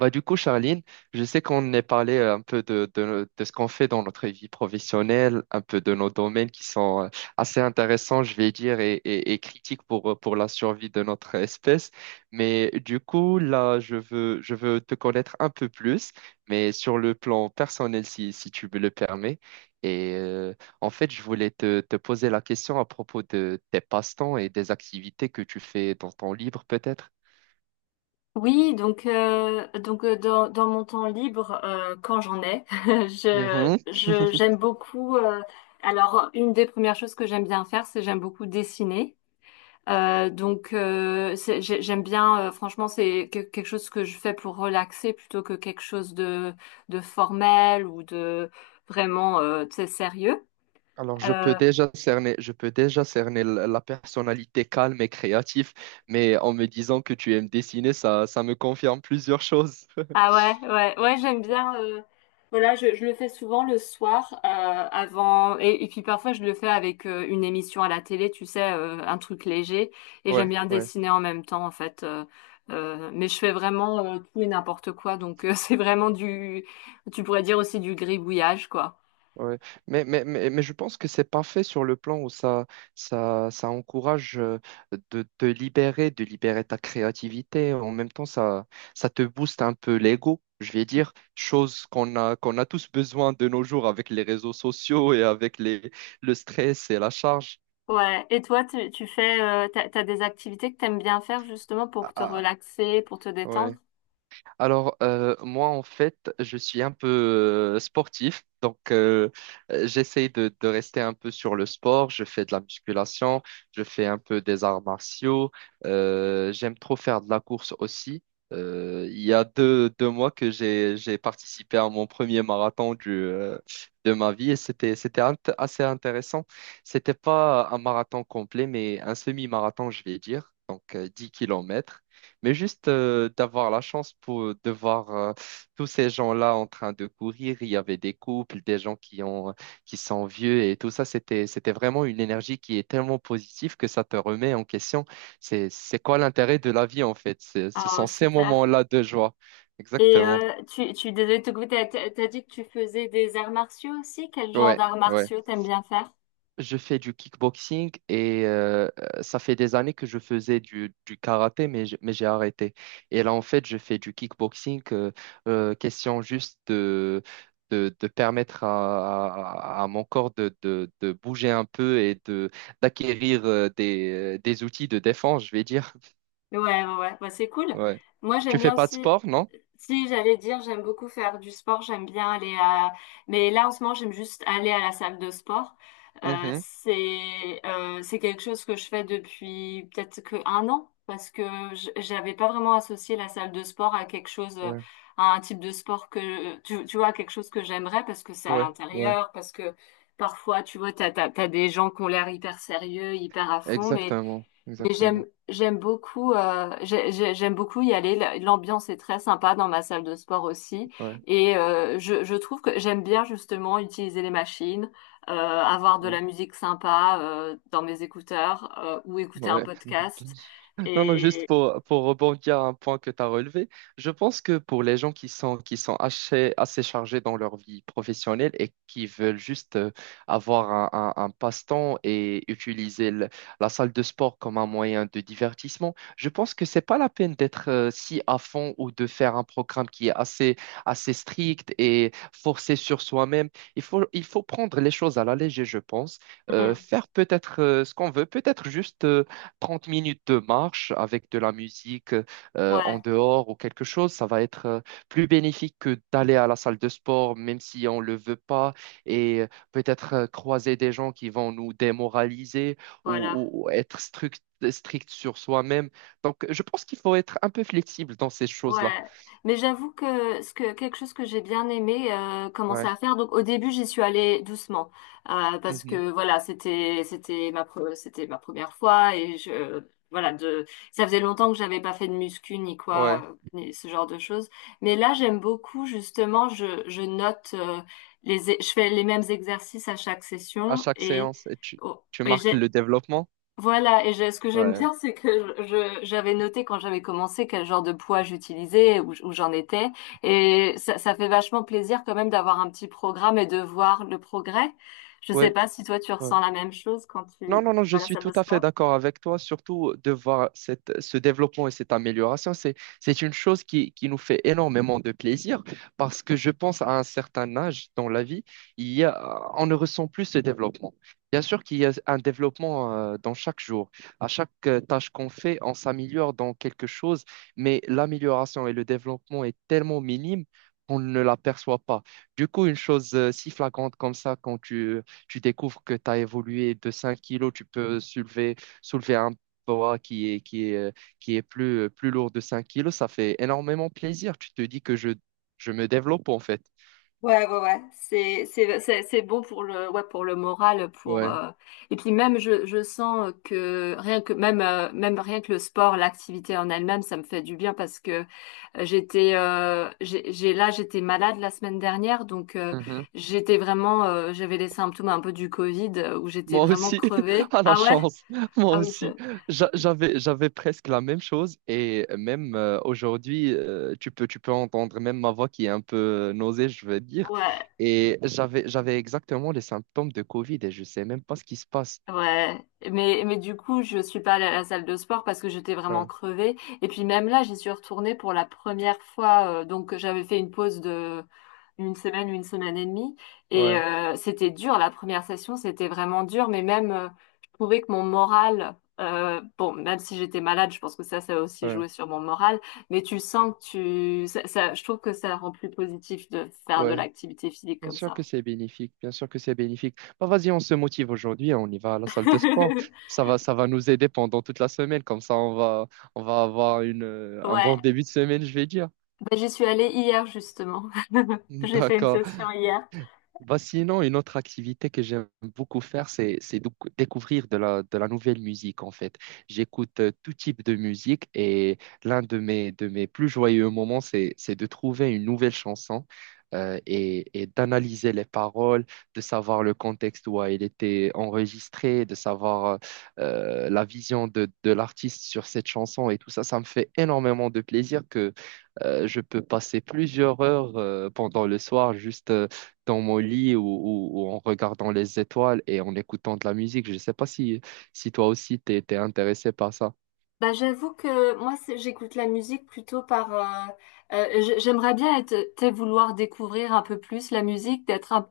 Bah, du coup, Charline, je sais qu'on ait parlé un peu de ce qu'on fait dans notre vie professionnelle, un peu de nos domaines qui sont assez intéressants, je vais dire, et critiques pour la survie de notre espèce. Mais du coup, là, je veux te connaître un peu plus, mais sur le plan personnel, si tu me le permets. Et euh, en fait, je voulais te poser la question à propos de tes passe-temps et des activités que tu fais dans ton livre, peut-être. Oui, dans mon temps libre, quand j'en ai, Mhm. je j'aime beaucoup. Alors une des premières choses que j'aime bien faire, c'est j'aime beaucoup dessiner. Donc c'est- j'ai- j'aime bien. Franchement, quelque chose que je fais pour relaxer plutôt que quelque chose de formel ou de vraiment tu sais, sérieux. Alors, je peux Euh, déjà cerner, je peux déjà cerner la personnalité calme et créative, mais en me disant que tu aimes dessiner, ça me confirme plusieurs choses. Ah ouais, ouais, ouais, j'aime bien. Voilà, je le fais souvent le soir et puis parfois je le fais avec une émission à la télé, tu sais, un truc léger. Et j'aime Ouais, bien ouais, dessiner en même temps, en fait. Mais je fais vraiment tout et n'importe quoi, c'est vraiment du, tu pourrais dire aussi du gribouillage, quoi. ouais. Mais je pense que c'est parfait sur le plan où ça encourage de te libérer, de libérer ta créativité. En même temps, ça te booste un peu l'ego, je vais dire, chose qu'on a tous besoin de nos jours avec les réseaux sociaux et avec les, le stress et la charge. Ouais. Et toi, tu fais, t'as des activités que t'aimes bien faire justement Ah, pour te ah, relaxer, pour te détendre? ouais. Alors, moi, en fait, je suis un peu sportif, donc j'essaye de rester un peu sur le sport. Je fais de la musculation, je fais un peu des arts martiaux, j'aime trop faire de la course aussi. Il y a deux mois que j'ai participé à mon premier marathon du, de ma vie et assez intéressant. C'était pas un marathon complet, mais un semi-marathon, je vais dire, donc 10 km. Mais juste d'avoir la chance pour, de voir tous ces gens-là en train de courir, il y avait des couples, des gens qui ont, qui sont vieux et tout ça, c'était vraiment une énergie qui est tellement positive que ça te remet en question. C'est quoi l'intérêt de la vie en fait? Ce Ah sont ces super. moments-là de joie. Et Exactement. Désolée de te goûter, t'as dit que tu faisais des arts martiaux aussi? Quel genre Ouais, d'arts ouais. martiaux t'aimes bien faire? Je fais du kickboxing et ça fait des années que je faisais du karaté, mais j'ai arrêté. Et là, en fait, je fais du kickboxing. Question juste de permettre à mon corps de bouger un peu et de d'acquérir des outils de défense, je vais dire. Ouais, ouais, ouais, bah, c'est cool. Ouais. Moi, j'aime Tu fais bien pas de aussi. sport, non? Si, j'allais dire, j'aime beaucoup faire du sport, j'aime bien aller à… Mais là, en ce moment, j'aime juste aller à la salle de sport. Mhm. C'est quelque chose que je fais depuis peut-être que un an, parce que j'avais pas vraiment associé la salle de sport à quelque chose, Ouais, à un type de sport que, tu vois, quelque chose que j'aimerais, parce que c'est à ouais, ouais. l'intérieur, parce que parfois, tu vois, t'as des gens qui ont l'air hyper sérieux, hyper à fond, mais Exactement, mais j'aime exactement. j'aime beaucoup euh, j'ai- j'ai- j'aime beaucoup y aller. L'ambiance est très sympa dans ma salle de sport aussi. Ouais. Et je trouve que j'aime bien justement utiliser les machines, avoir de Ouais. la musique sympa dans mes écouteurs ou écouter un Ouais. podcast. Non, non, juste Et pour rebondir à un point que tu as relevé, je pense que pour les gens qui sont assez, assez chargés dans leur vie professionnelle et qui veulent juste avoir un passe-temps et utiliser la salle de sport comme un moyen de divertissement, je pense que c'est pas la peine d'être si à fond ou de faire un programme qui est assez, assez strict et forcé sur soi-même. Il faut prendre les choses à la légère, je pense. Hmm, Faire peut-être ce qu'on veut, peut-être juste 30 minutes de marche avec de la musique en ouais, dehors ou quelque chose, ça va être plus bénéfique que d'aller à la salle de sport, même si on ne le veut pas, et peut-être croiser des gens qui vont nous démoraliser voilà. Ou être strict, strict sur soi-même. Donc, je pense qu'il faut être un peu flexible dans ces Ouais, choses-là. mais j'avoue que ce que quelque chose que j'ai bien aimé commencer Ouais. à faire. Donc au début j'y suis allée doucement parce Mhm. que voilà c'était c'était ma première fois et je voilà de ça faisait longtemps que j'avais pas fait de muscu ni quoi Ouais. Ni ce genre de choses. Mais là j'aime beaucoup justement je note je fais les mêmes exercices à chaque À session chaque et séance, et tu, oh, tu et marques j'ai le développement. voilà, ce que j'aime Ouais. bien, c'est que j'avais noté quand j'avais commencé quel genre de poids j'utilisais, où j'en étais, et ça fait vachement plaisir quand même d'avoir un petit programme et de voir le progrès. Je sais Ouais. pas si toi tu ressens la même chose quand Non, non, tu non, vas je à la suis salle de tout à fait sport. d'accord avec toi, surtout de voir ce développement et cette amélioration. C'est une chose qui nous fait énormément de plaisir parce que je pense à un certain âge dans la vie, on ne ressent plus ce développement. Bien sûr qu'il y a un développement dans chaque jour. À chaque tâche qu'on fait, on s'améliore dans quelque chose, mais l'amélioration et le développement est tellement minime qu'on ne l'aperçoit pas. Du coup, une chose si flagrante comme ça, quand tu découvres que tu as évolué de 5 kilos, tu peux soulever un poids qui est plus, plus lourd de 5 kilos, ça fait énormément plaisir. Tu te dis que je me développe en fait. C'est bon pour le, ouais, pour le moral, Ouais. Et puis même, je sens que rien que, même, même rien que le sport, l'activité en elle-même, ça me fait du bien parce que là, j'étais malade la semaine dernière, Mhm. j'étais vraiment, j'avais les symptômes un peu du Covid où j'étais Moi vraiment aussi, crevée. à la Ah ouais? chance, moi Ah oui, aussi. J'avais, j'avais presque la même chose et même aujourd'hui, tu peux entendre même ma voix qui est un peu nausée, je veux dire. ouais. Et j'avais exactement les symptômes de Covid et je sais même pas ce qui se passe. Ouais, mais du coup, je suis pas allée à la salle de sport parce que j'étais vraiment Ouais, crevée. Et puis même là, j'y suis retournée pour la première fois. Donc j'avais fait une pause de une semaine et demie. Et ouais. C'était dur, la première session, c'était vraiment dur. Mais même, je trouvais que mon moral, bon, même si j'étais malade, je pense que ça a aussi Ouais. joué sur mon moral. Mais tu sens que tu… Je trouve que ça rend plus positif de faire de Ouais, l'activité physique bien comme sûr que ça. c'est bénéfique, bien sûr que c'est bénéfique. Bah, vas-y, on se motive aujourd'hui, hein, on y va à la salle de sport. Ça va nous aider pendant toute la semaine, comme ça on va avoir un Ouais. bon début de semaine, je vais dire. Bah, j'y suis allée hier justement. J'ai fait une D'accord. session hier. Bah, sinon, une autre activité que j'aime beaucoup faire, découvrir de la nouvelle musique, en fait. J'écoute tout type de musique et l'un de mes plus joyeux moments, c'est de trouver une nouvelle chanson et d'analyser les paroles, de savoir le contexte où elle était enregistrée, de savoir la vision de l'artiste sur cette chanson et tout ça. Ça me fait énormément de plaisir que je peux passer plusieurs heures pendant le soir juste dans mon lit ou en regardant les étoiles et en écoutant de la musique. Je ne sais pas si, si toi aussi t'es intéressé par ça. Bah, j'avoue que moi j'écoute la musique plutôt. J'aimerais bien être, tu sais, vouloir découvrir un peu plus la musique, d'être un.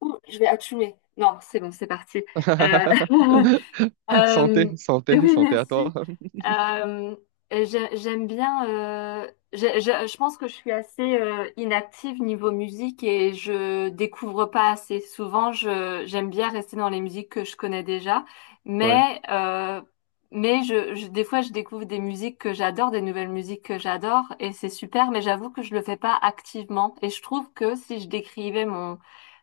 Ouh, je vais attumer. Non, c'est bon, c'est parti. Euh, Euh, Santé, santé, oui, santé à toi. merci. Euh, j'ai- j'aime bien. J'ai- Je pense que je suis assez inactive niveau musique et je découvre pas assez souvent. J'aime bien rester dans les musiques que je connais déjà, Ouais. mais des fois je découvre des musiques que j'adore, des nouvelles musiques que j'adore et c'est super. Mais j'avoue que je le fais pas activement et je trouve que si je décrivais mon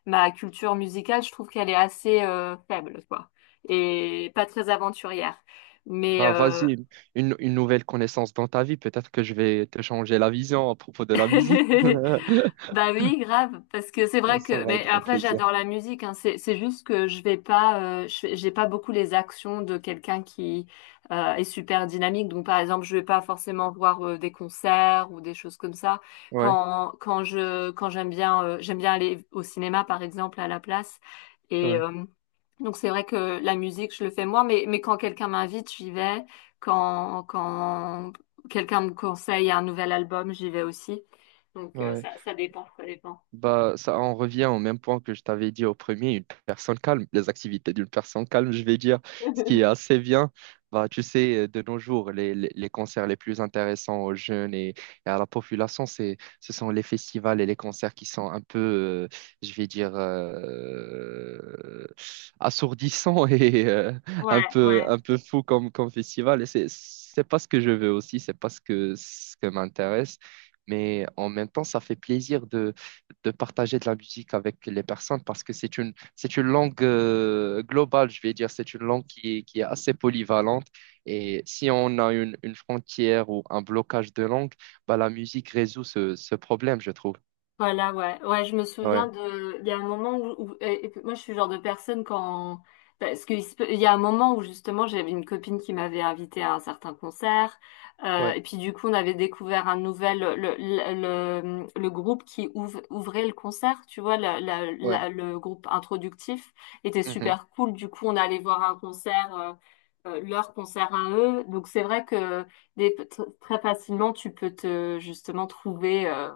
ma culture musicale, je trouve qu'elle est assez faible, quoi, et pas très aventurière. Mais Bah euh, vas-y, une nouvelle connaissance dans ta vie. Peut-être que je vais te changer la vision à propos de la musique. Bah oui, grave, parce que c'est Ça, vrai ça que. va Mais être un après, plaisir. j'adore la musique. Hein. C'est juste que je vais pas, je j'ai pas beaucoup les actions de quelqu'un qui est super dynamique. Donc par exemple, je vais pas forcément voir des concerts ou des choses comme ça. Ouais, Quand j'aime bien aller au cinéma par exemple à la place. Et ouais, euh, Donc c'est vrai que la musique, je le fais moi, mais quand quelqu'un m'invite, j'y vais. Quand quelqu'un me conseille un nouvel album, j'y vais aussi. Ouais. Ça dépend, ça dépend. Bah, ça en revient au même point que je t'avais dit au premier, une personne calme, les activités d'une personne calme, je vais dire, ce qui est assez bien. Bah, tu sais, de nos jours, les concerts les plus intéressants aux jeunes et à la population, ce sont les festivals et les concerts qui sont un peu, je vais dire, assourdissants et Ouais, ouais. un peu fous comme festival. Et c'est pas ce que je veux aussi, c'est pas ce que m'intéresse. Mais en même temps, ça fait plaisir de partager de la musique avec les personnes parce que c'est c'est une langue globale, je vais dire, c'est une langue qui est assez polyvalente. Et si on a une frontière ou un blocage de langue, bah, la musique résout ce problème, je trouve. Voilà, ouais. Ouais, je me souviens Ouais, de… Il y a un moment où… et puis moi, je suis le genre de personne quand… Parce qu'il y a un moment où, justement, j'avais une copine qui m'avait invitée à un certain concert. Ouais, Et puis, du coup, on avait découvert un nouvel… Le groupe qui ouvrait le concert, tu vois, ouais. Le groupe introductif était Mhm. super cool. Du coup, on allait voir un concert… leur concert à eux. Donc c'est vrai que très facilement tu peux te justement trouver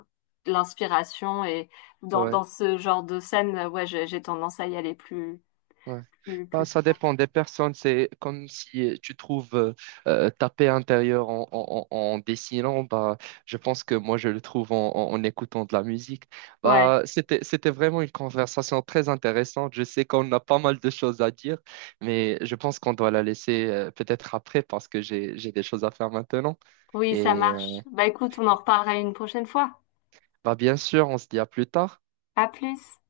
l'inspiration et Ouais. dans ce genre de scène, ouais, j'ai tendance à y aller Ouais. Plus Bah, ça souvent. dépend des personnes. C'est comme si tu trouves ta paix intérieure en dessinant. Bah, je pense que moi, je le trouve en écoutant de la musique. Ouais, Bah, c'était vraiment une conversation très intéressante. Je sais qu'on a pas mal de choses à dire, mais je pense qu'on doit la laisser peut-être après parce que j'ai des choses à faire maintenant. oui, ça Et euh, marche. Bah écoute, on en reparlera une prochaine fois. bah, bien sûr, on se dit à plus tard. À plus.